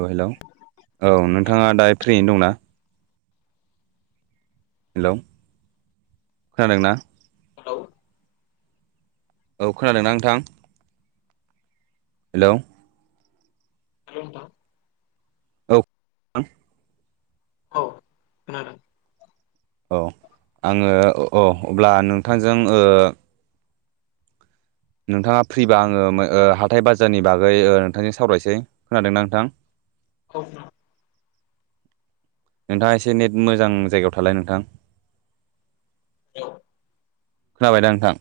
औ हेल' औ नोंथाङा दा फ्रियैनो दंना हेल' खोनादोंना हेलौ [unintelligible] औ खोनादों ना नोंथां? हेल' हेल' नोंथां औ नोंथां औ खोनादों औ आङो औ अब्ला नोंथांजों ओ नोंथाङा फ्रिबा आङो ओ हाथाय बाजारनि बागै नोंथांजों सावरायनसै खोनादों ना नोंथां औ खोनादों नोंथाङा एसे नेट मोजां जायगायाव थालाय नोंथां औ [unintelligible] खोनाबाय दा नोंथां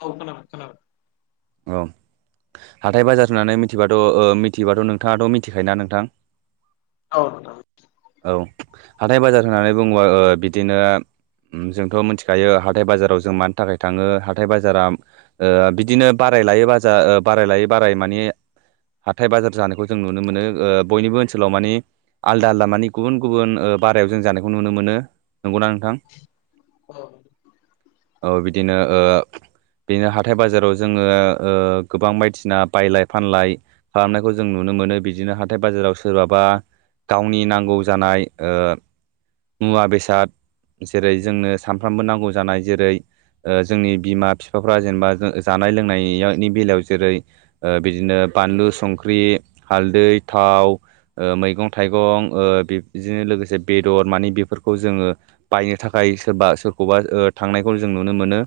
औ खोनाबाय खोनाबाय औ हाथाय बाजार होननानै मिथिबाथ' मिथिबाथ' नोंथाङाथ' मिथिखायो ना नोंथां? औ नोंथां मिथिगौ औ हाथाय बाजार होननानै बुङोबा बिदिनो ओ जोंथ' मिथिखायो हाथथाय बाजाराव जों मानि थाखाय थाङो हाथाय बाजारा ओ बिदिनो बाराय लायो बाजार बाराय लायै बाराय‌ माने हाथाय बाजार जानायखौ जों नुनो मोनो बयनिबो ओनसोलाव मानि आलदा आलदा मानि गुबुन गुबुन ओ‌‌ बारायाव जों जानायखौ नुनो मोनो नंगौना नोंथां औ ओ बिदिनो ओ बिदिनो हाथाय बाजाराव जोङो ओ गोबां बायदिना बायलाय फानलाय खालामनायखौ जों नुनो मोनो बिदिनो हाथाय बाजाराव सोरबाबा गावनि नांगौ जानाय ओ मुवा बेसाद जेरै जोंनो सानफ्रामबो नांगौ जानाय जेरै ओ जोंनि बिमा बिफाफ्रा जेनेबा जानाय लोंनायनि बेलायाव जेरै ओ बिदिनो बानलु संख्रि हालदै थाव ओ मैगं थाइगं ओ बिदिनो लोगोसे बेदर मानि बेफोरखौ जोङो बायनो थाखाय सोरबा सोरखौबा ओ थांनायखौ जों नुनो मोनो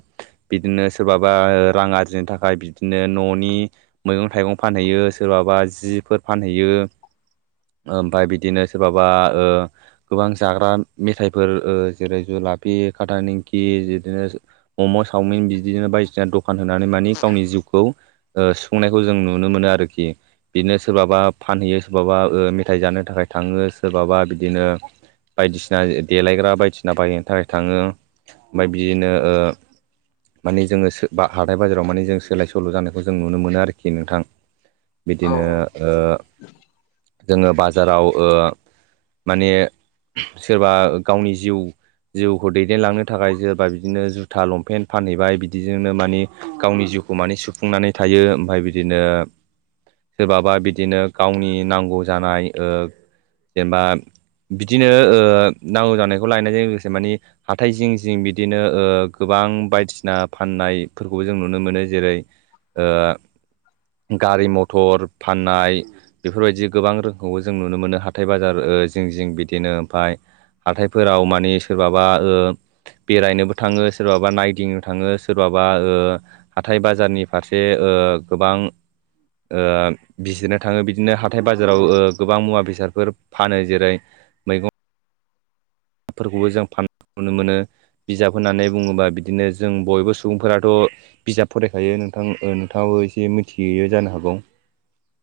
बिदिनो सोरबाबा रां आरजिनो थाखाय बिदिनो न'नि मैगं थाइगं फानहैयो सोरबाबा जिफोर फानहैयो ओमफ्राय बिदिनो सोरबाबा ओ गोबां जाग्रा मेथाइफोर ओ जेरै जुलाफि खाथा निंखि बिदिनो मम' सावमिन बिदिनो बायदिसिना दखान होनानै मानि गावनि जिउखौ ओ सुफुंनायखौ जों नुनो मोनो आरोखि बिदिनो सोरबाबा फानहैयो सोरबाबा ओ मेथाइ जानो थाखाय थाङो सोरबाबा बिदिनो बायदिसिना देलायग्रा बायदिसिना बायनो थाखाय थाङो ओमफ्राय बिदिनो माने जोङो सो बा हाथाय बाजाराव माने जों सोलाय सोल' जानायखौ जों नुनो मोनो आरोखि नोंथां औ बिदिनो ओ जोङो बाजाराव ओ माने सोरबा गावनि जिउ जिउखौ दैदेनलांनो थाखाय सोरबा बिदिनो जुथा लंपेन्ट फानहैबाय बिदि बिजोंनो मानि गावनि जिउखौ मानि सुफुंनानै थायो ओमफ्राय बिदिनो सोरबाबा बिदिनो गावनि नांगौ जानाय ओ जेनेबा बिदिनो ओ नांगौ जानायखौ लायनायजों लोगोसे मानि हाथाय जिं जिं बिदिनो गोबां बायदिसिना फाननायफोरखौबो जों नुनो मोनो जेरै गारि मथर फाननाय बेफोरबायदि गोबां रोंखौबो जों नुनो मोनो हाथाय बाजार जिं जिं बिदिनो ओमफफ्राय हाथायफोराव मानिे सोरबाबा बेरायनोबो थाङो सोरबाबा नायदिंनो थाङो सोरबाबा हाथाय बाजारनि फारसे गोबां बिजसिरनो थाङो बिदिनो हाथाय बाजाराव गोबां मुवा बेसादफोर फानो जेरै मैगं फोरखौबो जों फाननाय नुनो मोनो बिजाब होननानै बुङोबा बिदिनो जों बयबो सुबुंफोराथ' बिजाब फरायखायो नोंथां नोंथाङाबो एसे मिथियो जानो हागौ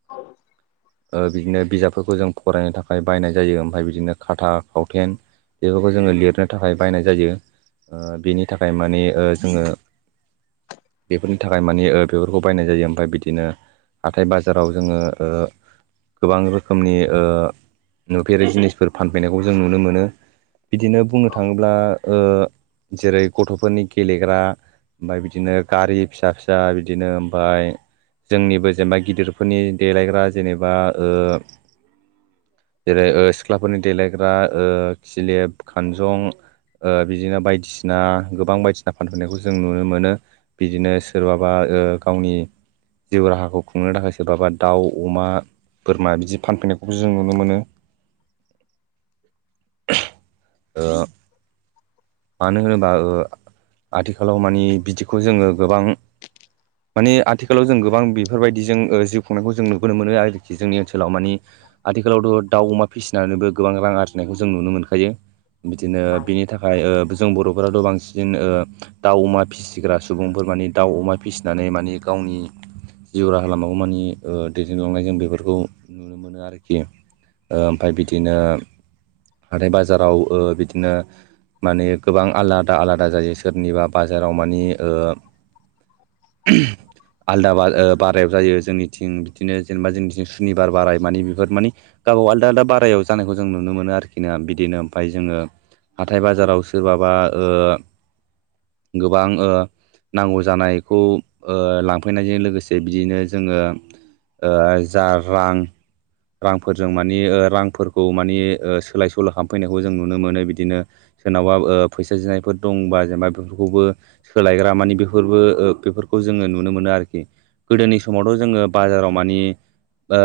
औ बिदिनो बिजाबफोरखौ जों फरायनो थाखाय बायनाय जायो ओमफ्राय बिदिनो खाथा खावथेन बेफोरखौ जोङो लिरनो थाखाय बायनाय जायो बेनि थाखाय माने जोङो बेफोरनि थाखाय मानिे बेफोरखौ बायनाय जायो ओमफफ्राय बिदिनो हाथथाय बाजाराव जोङो गोबां रोखोमनि नुफेरै जिनिसफोर फानफैनायखौ जों नुनो मोनो बिदिनो बुंनो औ थाङोब्ला जेरै गथ'फोरनि गेलेग्रा ओमफ्राय बिदिनो गारि फिसा फिसा बिदिनो ओमफफ्राय जोंनिबो जेनेबा गिदिरफोरनि देलायग्रा जेनेबा जेरै सिख्लाफोरनि देलायग्रा खलेब खानजं बिदिनो बायदिसिना गोबां बायदिसिना फानफैनायखौ जों नुनो मोनो बिदिनो सोरबाबा गावनि जिउ राहाखौ खुंनो थाखाय सोरबाबा दाउ अमा बोरमा बिदि फानफैनायखौबो जों नुनो मोनो ओ मानो होनोबा आथिखालाव माने बिदिखौ जोङो गोबां माने आथिखालाव जों गोबां बेफोरबायदि जिउ खुंनायखौ जों नुबोनो मोनो आरोखि जोंनि ओनसोलाव माने आथिखालावथ' दाउ अमा फिसिनानैबो गोबां रां आरजिनायखौ जों नुनो मोनखायो बिदिनो औ बिनि थाखाय जों बर'फोराथ' बांसिन दाउ अमा फिसिग्रा सुबुंफोर माने दाउ अमा फिसिनानै माने गावनि जिउ राहा लामाखौ मानि दैदेनलांनाय जों बेफोरखौ नुनो मोनो आरोखि ओमफाय बिदिनो हाथाय बाजाराव ओ बिदिनो माने गोबां आलादा आलादा जायो सोरनिबा बाजाराव मानि ओ आलदा बा ओ बारायाव जायो जोंनिथिं बिदिनो जेनेबा जोंनिथिं सुनिबार बाराय मानि बेफोर मानि गावबाव आलदा आलदा बारायाव जानायखौ जों नुनो मोनो आरोखि ना बिदिनो ओमफाय जोङो हाथाय बाजारावसो सोरबाबा ओ गोबां ओ नांगौ जानायखौ ओ लांफैनायजों लोगोसे बिदिनो जोङो ओ जा रां रांफोरजों मानि ओ रांफोरखौ मानि ओ सोलाय सोल' खालामफैनायखौ जों नुनो मोनो बिदिनो। सोरनावबा ओ फैसा जानायफोर दंबा जेनेबा बेफोरखौबो सोलायग्रा मानि बेफोरबो ओ बेफोरखौ जोङो नुनो मोनो आरोखि। गोदोनि समावथ' जोङो बाजाराव मानि ओ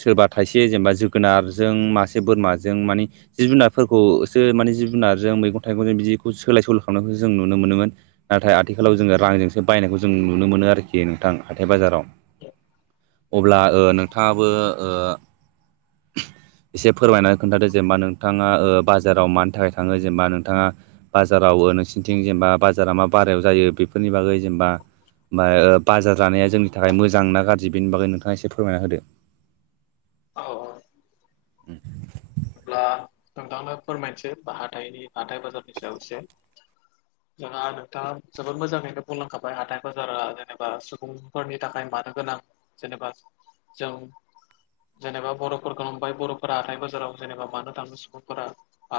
सोरबा थाइसे जेनेबा जोगोनारजों मासे बोरमाजों मानि जिब जुनारफोरखौसो माने जिब जुनारजों मैगं थाइगंजों बिदिखौ सोलाय सोल' खालामनायखौ जों नुनो मोनोमोन। नाथाय आथिखालाव जोङो रांजोंसो बायनायखौ जों नुनो मोनो आरोखि नोंथां हाथाय बाजाराव। अब्ला ओ नोंथाङाबो ओ एसे फोरमायनानै खोन्थादो जेनेबा नोंथाङा ओ बाजाराव मानि थाखाय थाङो जेनेबा नोंथ थाङा बाजाराव ओ नोंसिनिथिं जेनेबा बाजारा मा बारायाव जायो बेफोरनि बागै जेनेबा? मा ओ बाजार जानाया जोंनि थाखाय मोजां ना गाज्रि बेनि बागै नोंथाङा एसे फोरमायना होदो। औ उम अब्ला नोंथांनो फोरमायनोसै बा हाथथायनि हाथाय बाजारनि सायाव एसे। [inaudible] जोंहा नोंथाङा जोबोद मोजाङैनो बुंलांखाबाय हाथाय बाजारा जेनेबा सुबुंफोरनि थाखाय मानो गोनां। जेनेबा जों जेनेबा बर'फोरखौ नंबाय बर'फोरा हाथाय बाजाराव जेनेबा मानो थाङो सुबुंफोरा?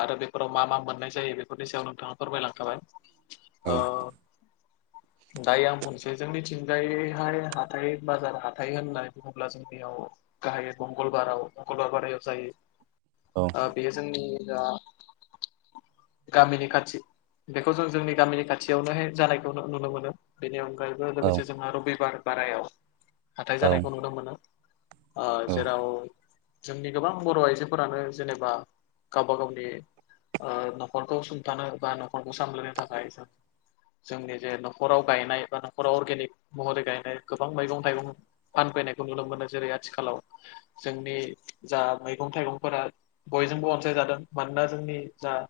आरो बेफोराव मा मा मोननाय जायो बेफोरनि सायाव नोंथाङा फोरमायलांखाबाय। औ ओ दायो आं बुंनोसै जोंनिथिंजायहाय हाथाइ बाजार हाथाइ होननानै बुङोब्ला जों बेयाव गाहायै मंगलबाराव मंगलबार बारायाव जायो। औ ओ बेयो जोंनि ओ गामिनि खाथि बेखौ जों जोंनि गामिनि खाथियावनोहाय जानायखौ नुनो मोनो। बेनि अनगायैबो लोगोसे जोंहा रबिबार बारायाव। हाथाय औ जानायखौ नुनो मोनो ओ औ जेराव जोंनि गोबां बर' आइजो फोरानो जेनेबा गावबा गावनि ओ न'खरखौ सुंथानो बा न'खरखौ सामलायनो थाखाय जों जोंनि जे न'खराव गायनाय बा न'खराव अर्गेनिक महरै गायनाय गोबां मैगं थाइगं फानफैनायखौ नुनो मोनो जेरै आथिखालाव जोंनि जा मैगं थाइगं फोरा बयजोंबो अनसायजादों मानोना जोंनि जा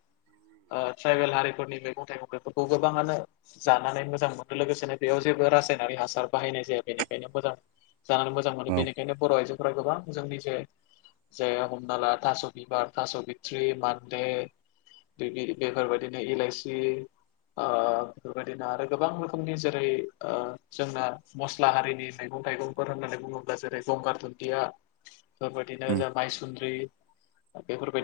ओ ट्राइबेल हारिफोरनि मैगं थाइगं बेफोरखौ गोबाङानो जानानै मोजां मोनो लोगोसेनो बेयाव जेबो रासायनारि हासार बाहायनाय जाया बेनिखायनो मोजां जानानै मोजां मोनो औ बेनिखायनो बर' आइजोफोरा गोबां जोंनि जे जे हमनाला थास' बिबार थास' बिथ्रि मान्दे दैहि बेफोरबायदिनो इलाइसि ओ बेफोरबायदिनो आरो गोबां रोखोमनि जेरै ओ जोंना मस्ला हारिनि मैगं थाइगंफोर होननानै बुङोब्ला जेरै गंगार दुुनदिया। फोरबायदिनो उम जाबाय सुन्द्रि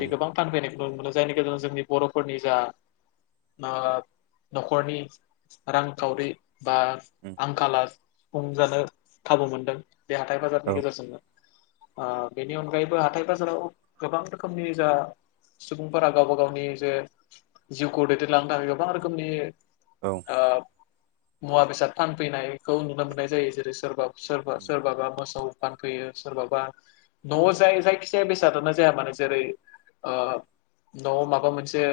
उम गोबां फानफैनायखौ नुनो मोनो जायनि गेजेरजों जोंनि बर'फोरनि जा ओ न'खरनि रांखावरि बा उम आंखाला सुफुंजानो खाबु मोनदों। बे हाथाय औ बाजारनि गेजेरजोंनो। ओ बेनि अनगायैबो हाथाय बाजाराव गोबां रोखोमनि जा सुबुंफोरा गावबा गावनि जे जिउखौ दैदेनलांनो थाखाय गोबां रोखोमनि औ। ओ मुवा बेसाद फानफैनायखौ नुनो मोननाय जायो। जेरै सोरबा सोरबा उम सोरबाबा मोसौ फानफैयो सोरबाबा न'आव जाय जायखि जाया बेसादानो जाया मानो जेरै ओ न'आव माबा मोनसे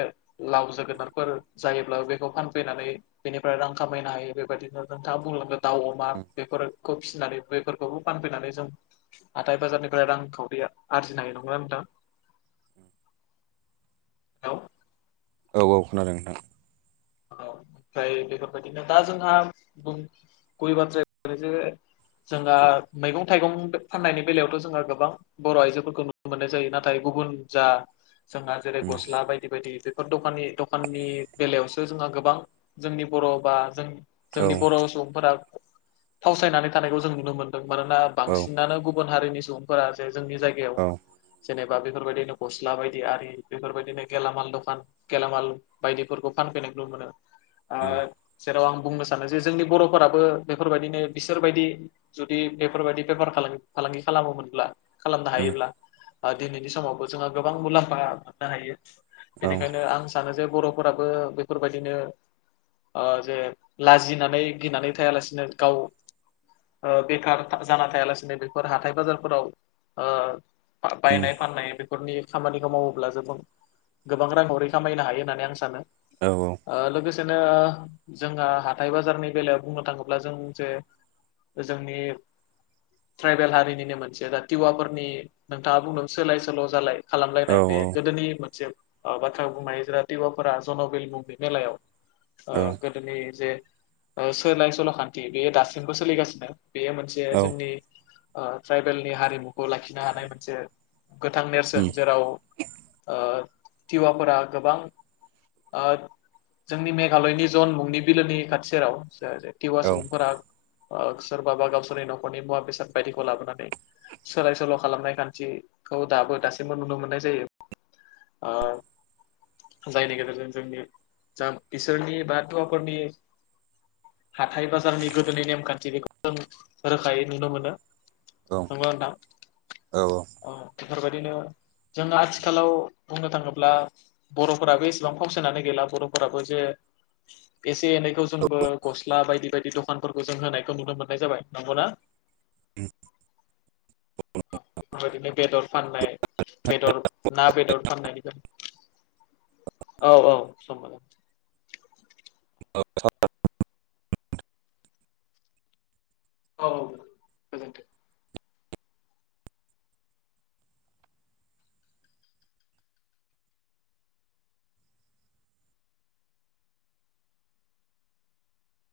लाव जोगोनारफोर जायोब्ला बेखौ फानफैनानै बेनिफ्राय रां खामायनो हायो बेबादिनो नोंथाङा बुंनांगो दाउ अमा बेफोर खौ फिसिनानै बेफोरखौबो फानफैनानै जों हाथाय बाजारनिफ्राय रां खावरिया आरजिनो हायो। नंगौना नोंथां? हेलौ औ औ खोनादों नोंथां। औ ओमफ्राय बेफोरबायदिनो दा जोंहा बुं गुबै बाथ्राया [unintelligible] जोंहा मैगं थाइगं फाननायनि बेलायावथ' जोंहा गोबां बर' आइजोफोरखौ नुनो मोननाय जायो नाथाय गुबुन जा जोंहा जेरै उम गस्ला बायदि बायदि बेफोर दखान दखाननि बेलायावसो जोंहा गोबां जोंनि बर' बा जों औ जोंनि बर' सुबुंफोरा फावसायनानै थानायखौ जों नुनो मोनदों मानोना औ बांसिनानो गुबुन हारिनि सुबुंफोरा जे जोंनि जाय गायाव औ जेनेबा बेफोरबायदिनो गस्ला बायदि आरि बेफोरबायदिनो गेलामाल दखान गेलामाल बायदिफोरखौ फानफैनायखौ मोनो। उम ओ जेराव आं बुंनो सानो जे जोंनि बर'फोराबो बेफोरबायदिनो बिसोरबायदि जुदि बेफोरबायदि बेफार फालांगि खालामोमोनब्ला खालामनो उम हायोब्ला ओ दिनैनि समावबो जोंहा गोबां मुलाम्फा मोननो हायो। औ बेनिखायनो आं सानो जे बर'फोराबो बेफोरबायदिनो ओ जे लाजिनानै गिनानै थायालासिनो गाव ओ बेखार जाना थायालासिनो बेफोर हाथाय बाजारफोराव ओ उम बायनाय फाननाय बे न'खरनि खामानिखौ मावोब्ला जबो गोबां रांहरै खामायनो हायो होननानै आं सानो। औ औ। ओ लोगोसेनो जोंहा हाथाय बाजारनि बेलायाव बुंनो थाङोब्ला जों जे जोंनि ट्राइबेल हारिनिनो मोनसे दा टिवाफोरनि नोंथाङा बुंदों सोलाय सोल' जालाय औ खालामलायनाय उम बे गोदोनि मोनसे ओ बाथ्रा बुंनाय जेर टिवाफोरा जनबिल मुं बे मेलायाव औ ओ [unintelligible] जे ओे सोलाय सल' खान्थि बेयो दासिमबो सोलिगासिनो। बेयो मोनसे जे जोंनि ओ ट्राइबेलनि हारिमुखौ लाखिनो हानाय मोनसे गोथां नेरसोन जेराव ओ टिवाफोरा गोबां ओ जोंनि मेघालयनि जन मुंनि बिलोनि खाथि सेराव टिवा सुबुंफोरा ओ सोरबाबा गावसोरनि न'खरनि मुवा बेसाद बायदिखौ लाबोनानै सोलाय सोल' खालामनाय खान्थिखौ दाबो दासिमबो नुनो मोननाय जायो। ओ जायनि गेजेरजों जोंनि जाम बिसोरनि बाथ'आफोरनि हाथाय बाजारनि गोदोनि नेमखान्थि बेखौ जों रोखायै नुनो मोनो। औ नंगौना नोंथां? औ बेफोरबायदिनो जोंङो आथिखालाव बुंनो थाङोब्ला बर'फोराबो एसेबां फावसायनानै गैला। बर' फोराबो जे एसे एनैखौ जोंबो गस्ला बायदि बायदि द खानफोरखौ जों होनायखौ नुनो मोननाय जाबाय। नंगौना? [unintelligible] बेफोरबायदिनो बेदर फाननाय बेदर ना बेदर फाननायनिफ्राय औ औ [unintelligible] [unintelligible] औ [unintelligible] गोजोन्थों